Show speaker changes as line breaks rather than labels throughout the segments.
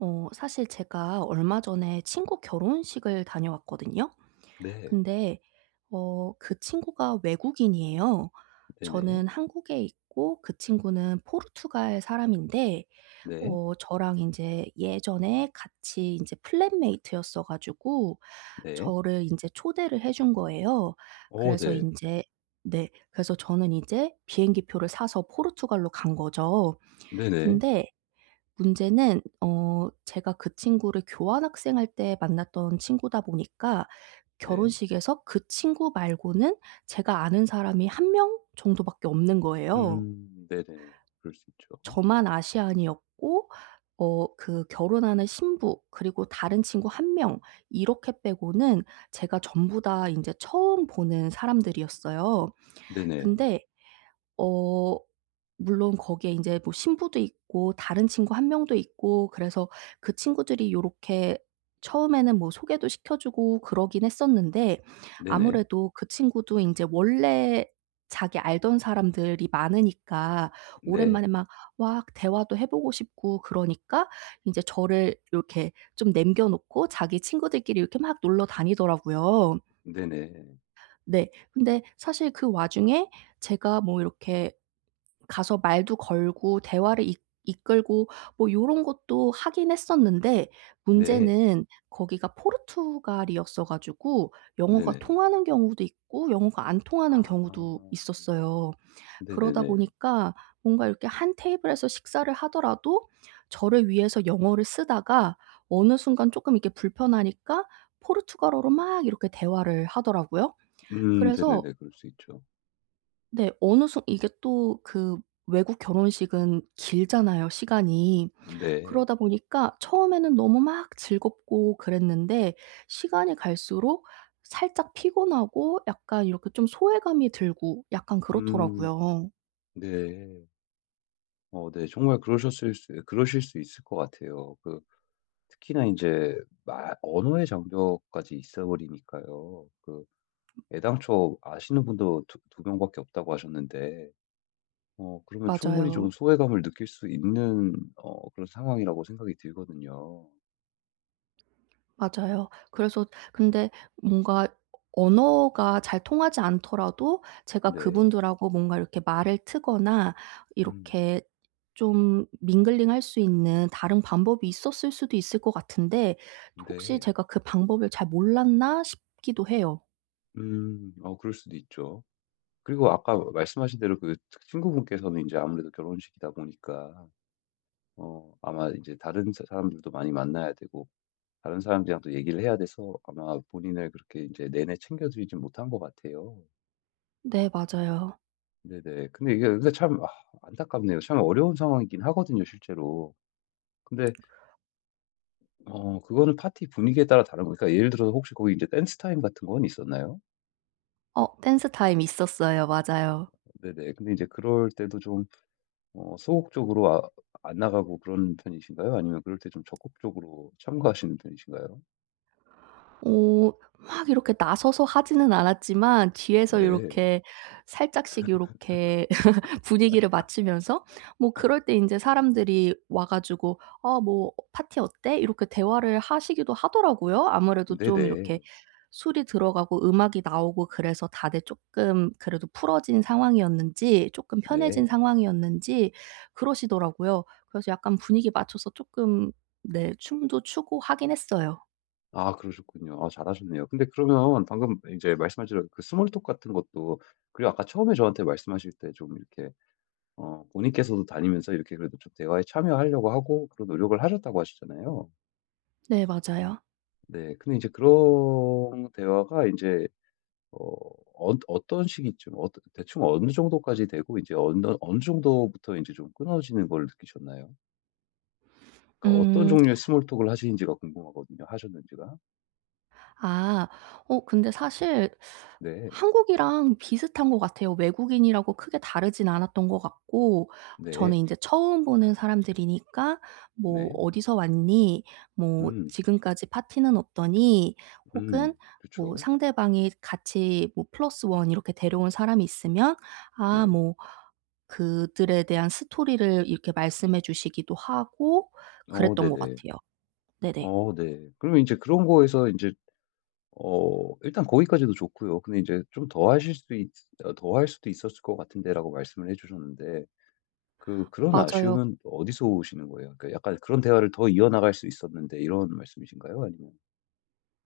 사실 제가 얼마 전에 친구 결혼식을 다녀왔거든요.
네.
근데 그 친구가 외국인이에요.
네네.
저는 한국에 있고 그 친구는 포르투갈 사람인데
네.
저랑 이제 예전에 같이 이제 플랫메이트였어 가지고
네.
저를 이제 초대를 해준 거예요.
어
그래서 이
네.
제 네. 그래서 저는 이제 비행기표를 사서 포르투갈로 간 거죠.
네네.
근데 문제는 제가 그 친구를 교환학생할 때 만났던 친구다 보니까
네.
결혼식에서 그 친구 말고는 제가 아는 사람이 한 명 정도밖에 없는 거예요.
네네. 그럴 수 있죠.
저만 아시안이었고 그 결혼하는 신부 그리고 다른 친구 한 명 이렇게 빼고는 제가 전부 다 인제 처음 보는 사람들이었어요.
네네.
근데 어 물론 거기에 인제 뭐 신부도 있고 다른 친구 한 명도 있고 그래서 그 친구들이 요렇게 처음에는 뭐 소개도 시켜 주고 그러긴 했었는데
네네.
아무래도 그 친구도 인제 원래 자기 알던 사람들이 많으니까
네.
오랜만에 막 막 대화도 해 보고 싶고 그러니까 인제 저를 요렇게 좀 남겨 놓고 자기 친구들끼리 이렇게 막 놀러 다니더라고요.
네네.
네. 근데 사실 그 와중에 제가 뭐 이렇게 가서 말도 걸고 대화를 이 이끌고 뭐 요런 것도 하긴 했었는데
네.
문제는 거기가 포르투갈이었어 가지고 영어가
네네.
통하는 경우도 있고 영어가 안 통하는
아.
경우도 있었어요. 그러다
네네네.
보니까 뭔가 이렇게 한 테이블에서 식사를 하더라도 저를 위해서 영어를 쓰다가 어느 순간 조금 이렇게 불편하니까 포르투갈어로 막 이렇게 대화를 하더라고요. 그래서.
네네네. 그럴 수 있죠.
네. 어느 순 이게 또 그 외국 결혼식은 길잖아요, 시간이.
네.
그러다 보니까 처음에는 너무 막 즐겁고 그랬는데 시간이 갈수록 살짝 피곤하고 약간 이렇게 좀 소외감이 들고 약간
음
그렇더라고요.
네. 어 네. 정말 그러셨을 수 그러실 수 있을 것 같아요. 그 특히나 이제말 언어의 장벽까지 있어 버리니까요. 그 애당초 아시는 분도 두 명밖에 없다고 하셨는데, 그러면 충분히 좀
맞아요.
소외감을 느낄 수 있는, 그런 상황이라고 생각이 들거든요.
맞아요. 그래서. 근데 뭔가 언어가 잘 통하지 않더라도 제가
네.
그분들하고 뭔가 이렇게 말을 트거나
음,
이렇게 좀 밍글링할 수 있는 다른 방법이 있었을 수도 있을 것 같은데 혹시
네.
제가 그 방법을 잘 몰랐나 싶기도 해요.
그럴 수도 있죠. 그리고 아까 말씀하신 대로 그 친구분께서는 이제 아무래도 결혼식이다 보니까, 아마 이제 다른 사람들도 많이 만나야 되고, 다른 사람들이랑 또 얘기를 해야 돼서 아마 본인을 그렇게 이제 내내 챙겨드리진 못한 것 같아요.
네, 맞아요.
네네. 근데 이게 근데 참 안타깝네요. 참 어려운 상황이긴 하거든요 실제로. 근데 그거는 파티 분위기에 따라 다른 거니까 예를 들어서 혹시 거기 이제 댄스 타임 같은 건 있었나요?
댄스 타임 있었어요. 맞아요.
네네. 근데 이제 그럴 때도 좀 소극적으로 안 나가고 그런 편이신가요? 아니면 그럴 때 좀 적극적으로 참가하시는 편이신가요?
어 막 이렇게 나서서 하지는 않았지만 뒤에서
네.
요렇게 살짝씩 요렇게 분위기를 맞추면서 뭐 그럴 때 인제 사람들이 와 가지고 "아, 뭐 파티 어때?" 이렇게 대화를 하시기도 하더라고요. 아무래도 좀 이렇게
네네.
술이 들어가고 음악이 나오고 그래서 다들 쪼끔 그래도 풀어진 상황이었는지 쪼끔
네.
편해진 상황이었는지 그러시더라고요. 그래서 약간 분위기 맞춰서 쪼끔 네, 춤도 추고 하긴 했어요.
아 그러셨군요. 아 잘하셨네요. 근데 그러면 방금 이제 말씀하신 그 스몰 톡 같은 것도 그리고 아까 처음에 저한테 말씀하실 때 좀 이렇게 본인께서도 다니면서 이렇게 그래도 좀 대화에 참여하려고 하고 그런 노력을 하셨다고 하시잖아요.
네, 맞아요.
네. 근데 이제 그런 대화가 이제어 어떤 시기쯤 대충 어느 정도까지 되고 이제 어느 정도부터 이제 좀 끊어지는 걸 느끼셨나요? 그러니까 어떤
음.
종류의 스몰 톡을 하시는지가 궁금하거든요, 하셨는지가.
아. 근데 사실
네.
한국이랑 비슷한 것 같아요. 외국인이라고 크게 다르진 않았던 것 같고
네.
저는 이제 처음 보는 사람들이니까 뭐
네.
"어디서 왔니?", 뭐
음.
"지금까지 파티는 어떠니?" 혹은
음. 그렇
뭐
죠
상대방이 같이 뭐 플러스 원 이렇게 데려온 사람이 있으면 아,
네.
뭐 그들에 대한 스토리를 이렇게 말씀해 주시기도 하고
어
그랬던 것
네네.
같아요. 네네.
어 네. 그러면 제 그런 거에서 이제 일단 거기까지도 좋고요. 근데 이제 좀 더 하실 수 있 어 더 할 수도 있었을 것 같은데라고 말씀을 해 주셨는데 그 그런
맞아요.
아쉬움은 어디서 오시는 거예요? 그러니까 약간 그런 대화를 더 이어나갈 수 있었는데 이런 말씀이신가요? 아니면.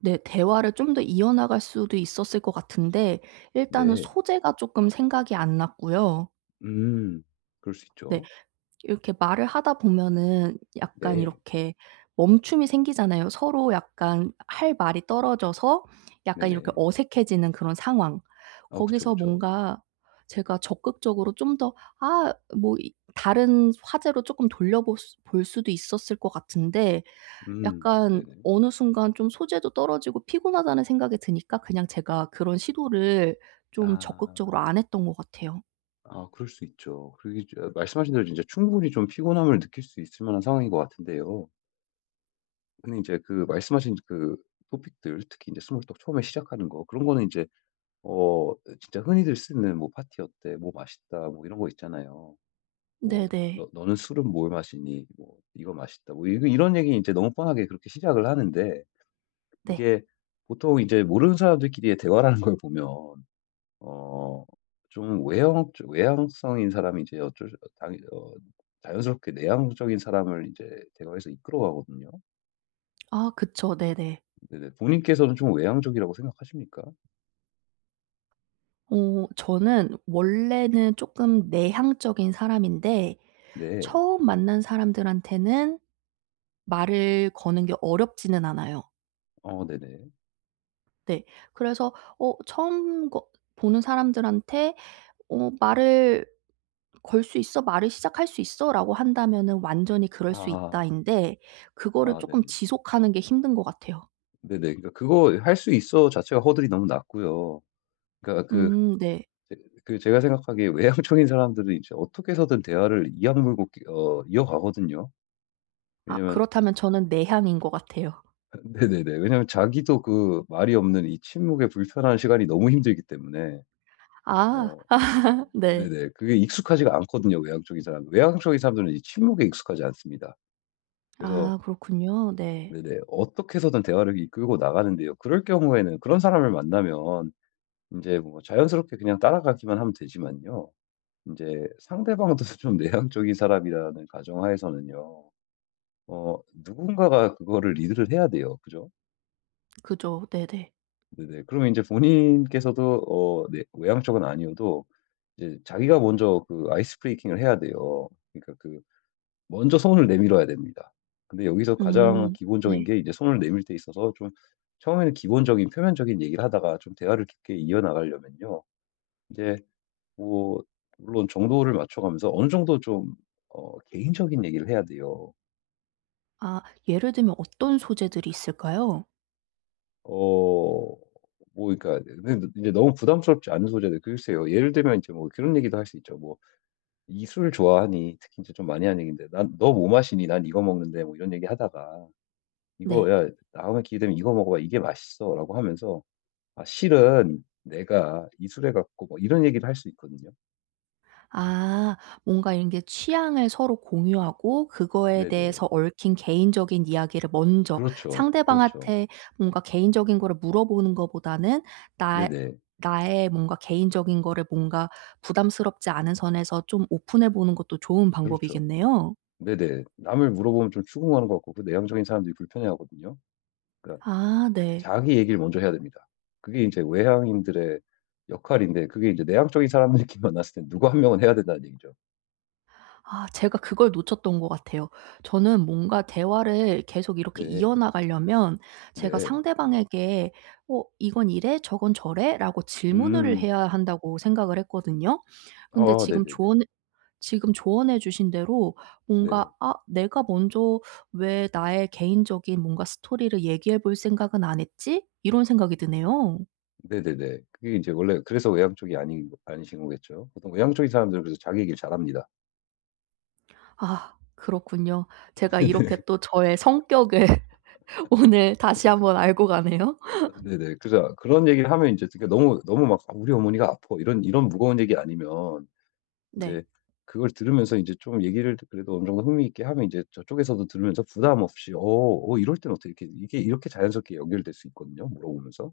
네. 대화를 좀 더 이어나갈 수도 있었을 것 같은데 일단은
네.
소재가 쪼끔 생각이 안 났고요.
음. 그럴 수
네.
있죠.
이렇게 말을 하다 보면은 약간
네.
이렇게 멈춤이 생기잖아요. 서로 약간 할 말이 떨어져서 약간 이렇게
네네.
어색해지는 그런 상황.
아 그쵸,
거기서
그쵸.
뭔가 제가 적극적으로 좀 더 아, 뭐 이 다른 화제로 쪼끔 돌려 볼 수도 있었을 것 같은데
음.
약간
네네.
어느 순간 좀 소재도 떨어지고 피곤하다는 생각이 드니까 그냥 제가 그런 시도를 좀
아.
적극적으로 안 했던 것 같아요.
아 그럴 수 있죠. 그리고 이제 말씀하신 대로 진짜 충분히 좀 피곤함을 느낄 수 있을 만한 상황인 것 같은데요. 근데 이제 그 말씀하신 그 토픽들 특히 이제 스몰 톡 처음에 시작하는 거 그런 거는 이제 진짜 흔히들 쓰는 뭐 "파티 어때?", "뭐 맛있다." 뭐 이런 거 있잖아요. 뭐
네네.
"너 너는 술은 뭘 마시니?", 뭐 "이거 맛있다." 뭐 이거 이런 얘기 이제 너무 뻔하게 그렇게 시작을 하는데
네.
이게 보통 이제 모르는 사람들끼리의 대화라는 걸 보면 어 좀 외향성인 사람이 이제 어쩔 수 당연 어 자연스럽게 내향적인 사람을 이제 대화에서 이끌어 가거든요.
아, 그쵸. 네네.
네네. 부모님께서는 좀 외향적이라고 생각하십니까?
저는 원래는 쪼끔 내향적인 사람인데
네.
처음 만난 사람들한테는 말을 거는 게 어렵지는 않아요.
어 네네.
네. 그래서 처음 거 보는 사람들한테 말을 "걸 수 있어? 말을 시작할 수 있어?" 라고 한다면은 완전히 "그럴 수
아.
있다."인데 그거를
아
조금
네네.
지속하는 게 힘든 것 같아요.
네네. 그러니까 그거 할 수 있어 자체가 허들이 너무 낮고요. 그러니까 그
음. 네.
제 그 제가 생각하기에 외향적인 사람들은 이제 어떻게 해서든 대화를 이악 물고 끼 어 이어가거든요.
아,
왜냐면
그렇다면 저는 내향인 것 같아요.
네네네. 왜냐면 자기도 그 말이 없는 이 침묵의 불편한 시간이 너무 힘들기 때문에
아
어
네.
네네. 그게 익숙하지가 않거든요, 외향적인 사람들은 이 침묵에 익숙하지 않습니다. 그래서
아, 그렇군요. 네.
네네. 어떻게 해서든 대화를 이끌고 나가는데요. 그럴 경우에는 그런 사람을 만나면 인제 뭐 자연스럽게 그냥 따라가기만 하면 되지만요. 인제 상대방도 좀 내향적인 사람이라는 가정하에서는요. 누군가가 그거를 리드를 해야 돼요. 그죠?
그죠. 네네.
네네. 그러면 인제 본인께서도 네, 외향적은 아니어도 이제 자기가 먼저 그 아이스 브레이킹을 해야 돼요. 그러니까 그 먼저 손을 내밀어야 됩니다. 근데 여기서 가장
음,
기본적인
네.
게 이제 손을 내밀 때 있어서 좀 처음에는 기본적인 표면적인 얘기를 하다가 좀 대화를 깊게 이어나가려면요. 이제 뭐 물론 정도를 맞춰가면서 어느 정도 좀 개인적인 얘기를 해야 돼요.
아, 예를 들면 어떤 소재들이 있을까요?
어 뭐 그러니까 근데 이제 너무 부담스럽지 않은 소재들 글쎄요. 예를 들면 이제 뭐 그런 얘기도 할 수 있죠. 뭐 "이 술 좋아하니?" 특히 이제 좀 많이 하는 얘기인데 "난 너 뭐 마시니? 난 이거 먹는데." 뭐 이런 얘기하다가 "이거
네.
야 다음에 기회 되면 이거 먹어봐. 이게 맛있어."라고 하면서 "아 실은 내가 이술해 갖고" 뭐 이런 얘기를 할 수 있거든요.
아, 뭔가 이런 게 취향을 서로 공유하고 그거에
네네.
대해서 얽힌 개인적인 이야기를 먼저
그렇죠. 그렇죠.
상대방한테 뭔가 개인적인 거를 물어보는 것보다는 나
네네.
나의 뭔가 개인적인 거를 뭔가 부담스럽지 않은 선에서 좀 오픈해 보는 것도 좋은
그렇죠.
방법이겠네요.
네네. 남을 물어보면 좀 추궁하는 것 같고 그 내향적인 사람들이 불편해하거든요. 그러니까
아, 네.
자기 얘기를 먼저 해야 됩니다. 그게 이제 외향인들의 역할인데 그게 이제 내향적인 사람들끼리 만났을 때 누구 한 명은 해야 된다는 얘기죠.
아, 제가 그걸 놓쳤던 것 같아요. 저는 뭔가 대화를 계속 이렇게
네.
이어나가려면 제가
네.
상대방에게 "어, 이건 이래. 저건 저래."라고 질문을
음.
해야 한다고 생각을 했거든요. 근데
아 네네네.
지금 조언해 주신 대로
네.
뭔가 '아, 내가 먼저 왜 나의 개인적인 뭔가 스토리를 얘기해 볼 생각은 안 했지?' 이런 생각이 드네요.
네네네. 그게 이제 원래 그래서 외향 쪽이 아닌 아니신 거겠죠. 보통 외향 쪽인 사람들은 그래서 자기 얘기를 잘합니다.
아, 그렇군요. 제가 이렇게 또 저의 성격을 오늘 다시 한번 알고 가네요.
네네. 그래서 그런 얘기를 하면 이제 그러니까 너무 너무 막 "아, "우리 어머니가 아파." 이런 무거운 얘기 아니면 이
네.
제 그걸 들으면서 이제 좀 얘기를 그래도 어느 정도 흥미 있게 하면 이제 저쪽에서도 들으면서 부담 없이 이럴 땐어게 이렇게 이게 이렇게 자연스럽게 연결될 수 있거든요, 물어보면서.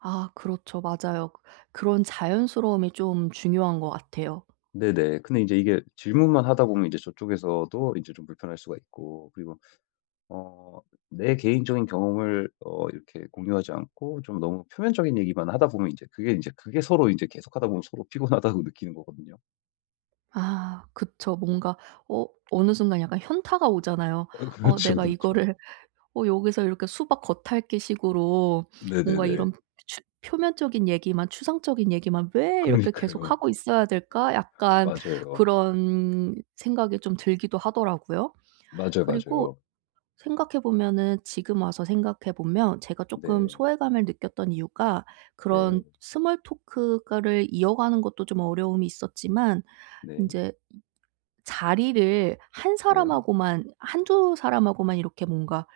아, 그렇죠. 맞아요. 그런 자연스러움이 좀 중요한 것 같아요.
네네. 근데 이제 이게 질문만 하다 보면 이제 저쪽에서도 이제 좀 불편할 수가 있고 그리고 어 내 개인적인 경험을 이렇게 공유하지 않고 좀 너무 표면적인 얘기만 하다 보면 이제 그게 서로 이제 계속하다 보면 서로 피곤하다고 느끼는 거거든요.
아, 그쵸. 뭔가 어 어느 순간 약간 현타가 오잖아요.
아 그렇죠,
내가
그렇죠.
이거를 여기서 이렇게 수박 겉핥기 식으로 뭔가
네네네.
이런 추 표면적인 얘기만 추상적인 얘기만 '왜 이렇게
그러니까요.
계속하고 있어야 될까?' 약간
맞아요.
그런 생각이 좀 들기도 하더라고요.
맞아요,
그리고
맞아요.
생각해 보면은 지금 와서 생각해 보면 제가 조금
네.
소외감을 느꼈던 이유가
네.
그런 스몰 토크를 이어가는 것도 좀 어려움이 있었지만
네.
인제 자리를 한
네.
사람하고만 한두 사람하고만 이렇게 뭔가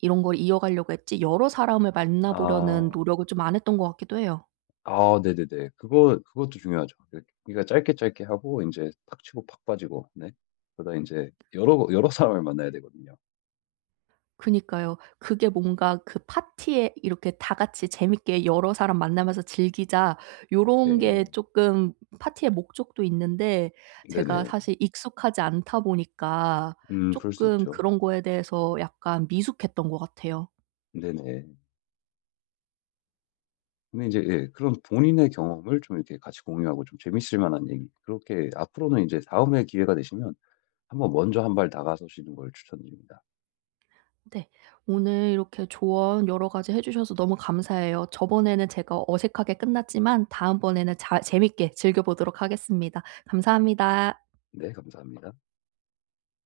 이런 걸 이어가려고 했지 여러 사람을 만나 보려는
아.
노력을 좀 안 했던 것 같기도 해요.
아 네네네. 그거 그것도 중요하죠. 그러니까 짧게 짧게 하고 이제 팍 치고 팍 빠지고. 네. 그러다 이제 여러 사람을 만나야 되거든요.
그니까요. 그게 뭔가 그 파티에 이렇게 다 같이 재밌게 여러 사람 만나면서 즐기자, 요런 게
네.
쪼끔 파티의 목적도 있는데 제가
네네.
사실 익숙하지 않다 보니까
그럴 수
쪼끔
있죠.
그런 거에 대해서 약간 미숙했던 것 같아요.
네네. 근데 이제 예 그런 본인의 경험을 좀 이렇게 같이 공유하고 좀 재밌을 만한 얘기 그렇게 앞으로는 이제 다음에 기회가 되시면 한번 먼저 한 발 다가서시는 걸 추천드립니다.
네. 오늘 이렇게 조언 여러 가지 해 주셔서 너무 감사해요. 저번에는 제가 어색하게 끝났지만 다음번에는 잘 재밌게 즐겨 보도록 하겠습니다. 감사합니다.
네 감사합니다.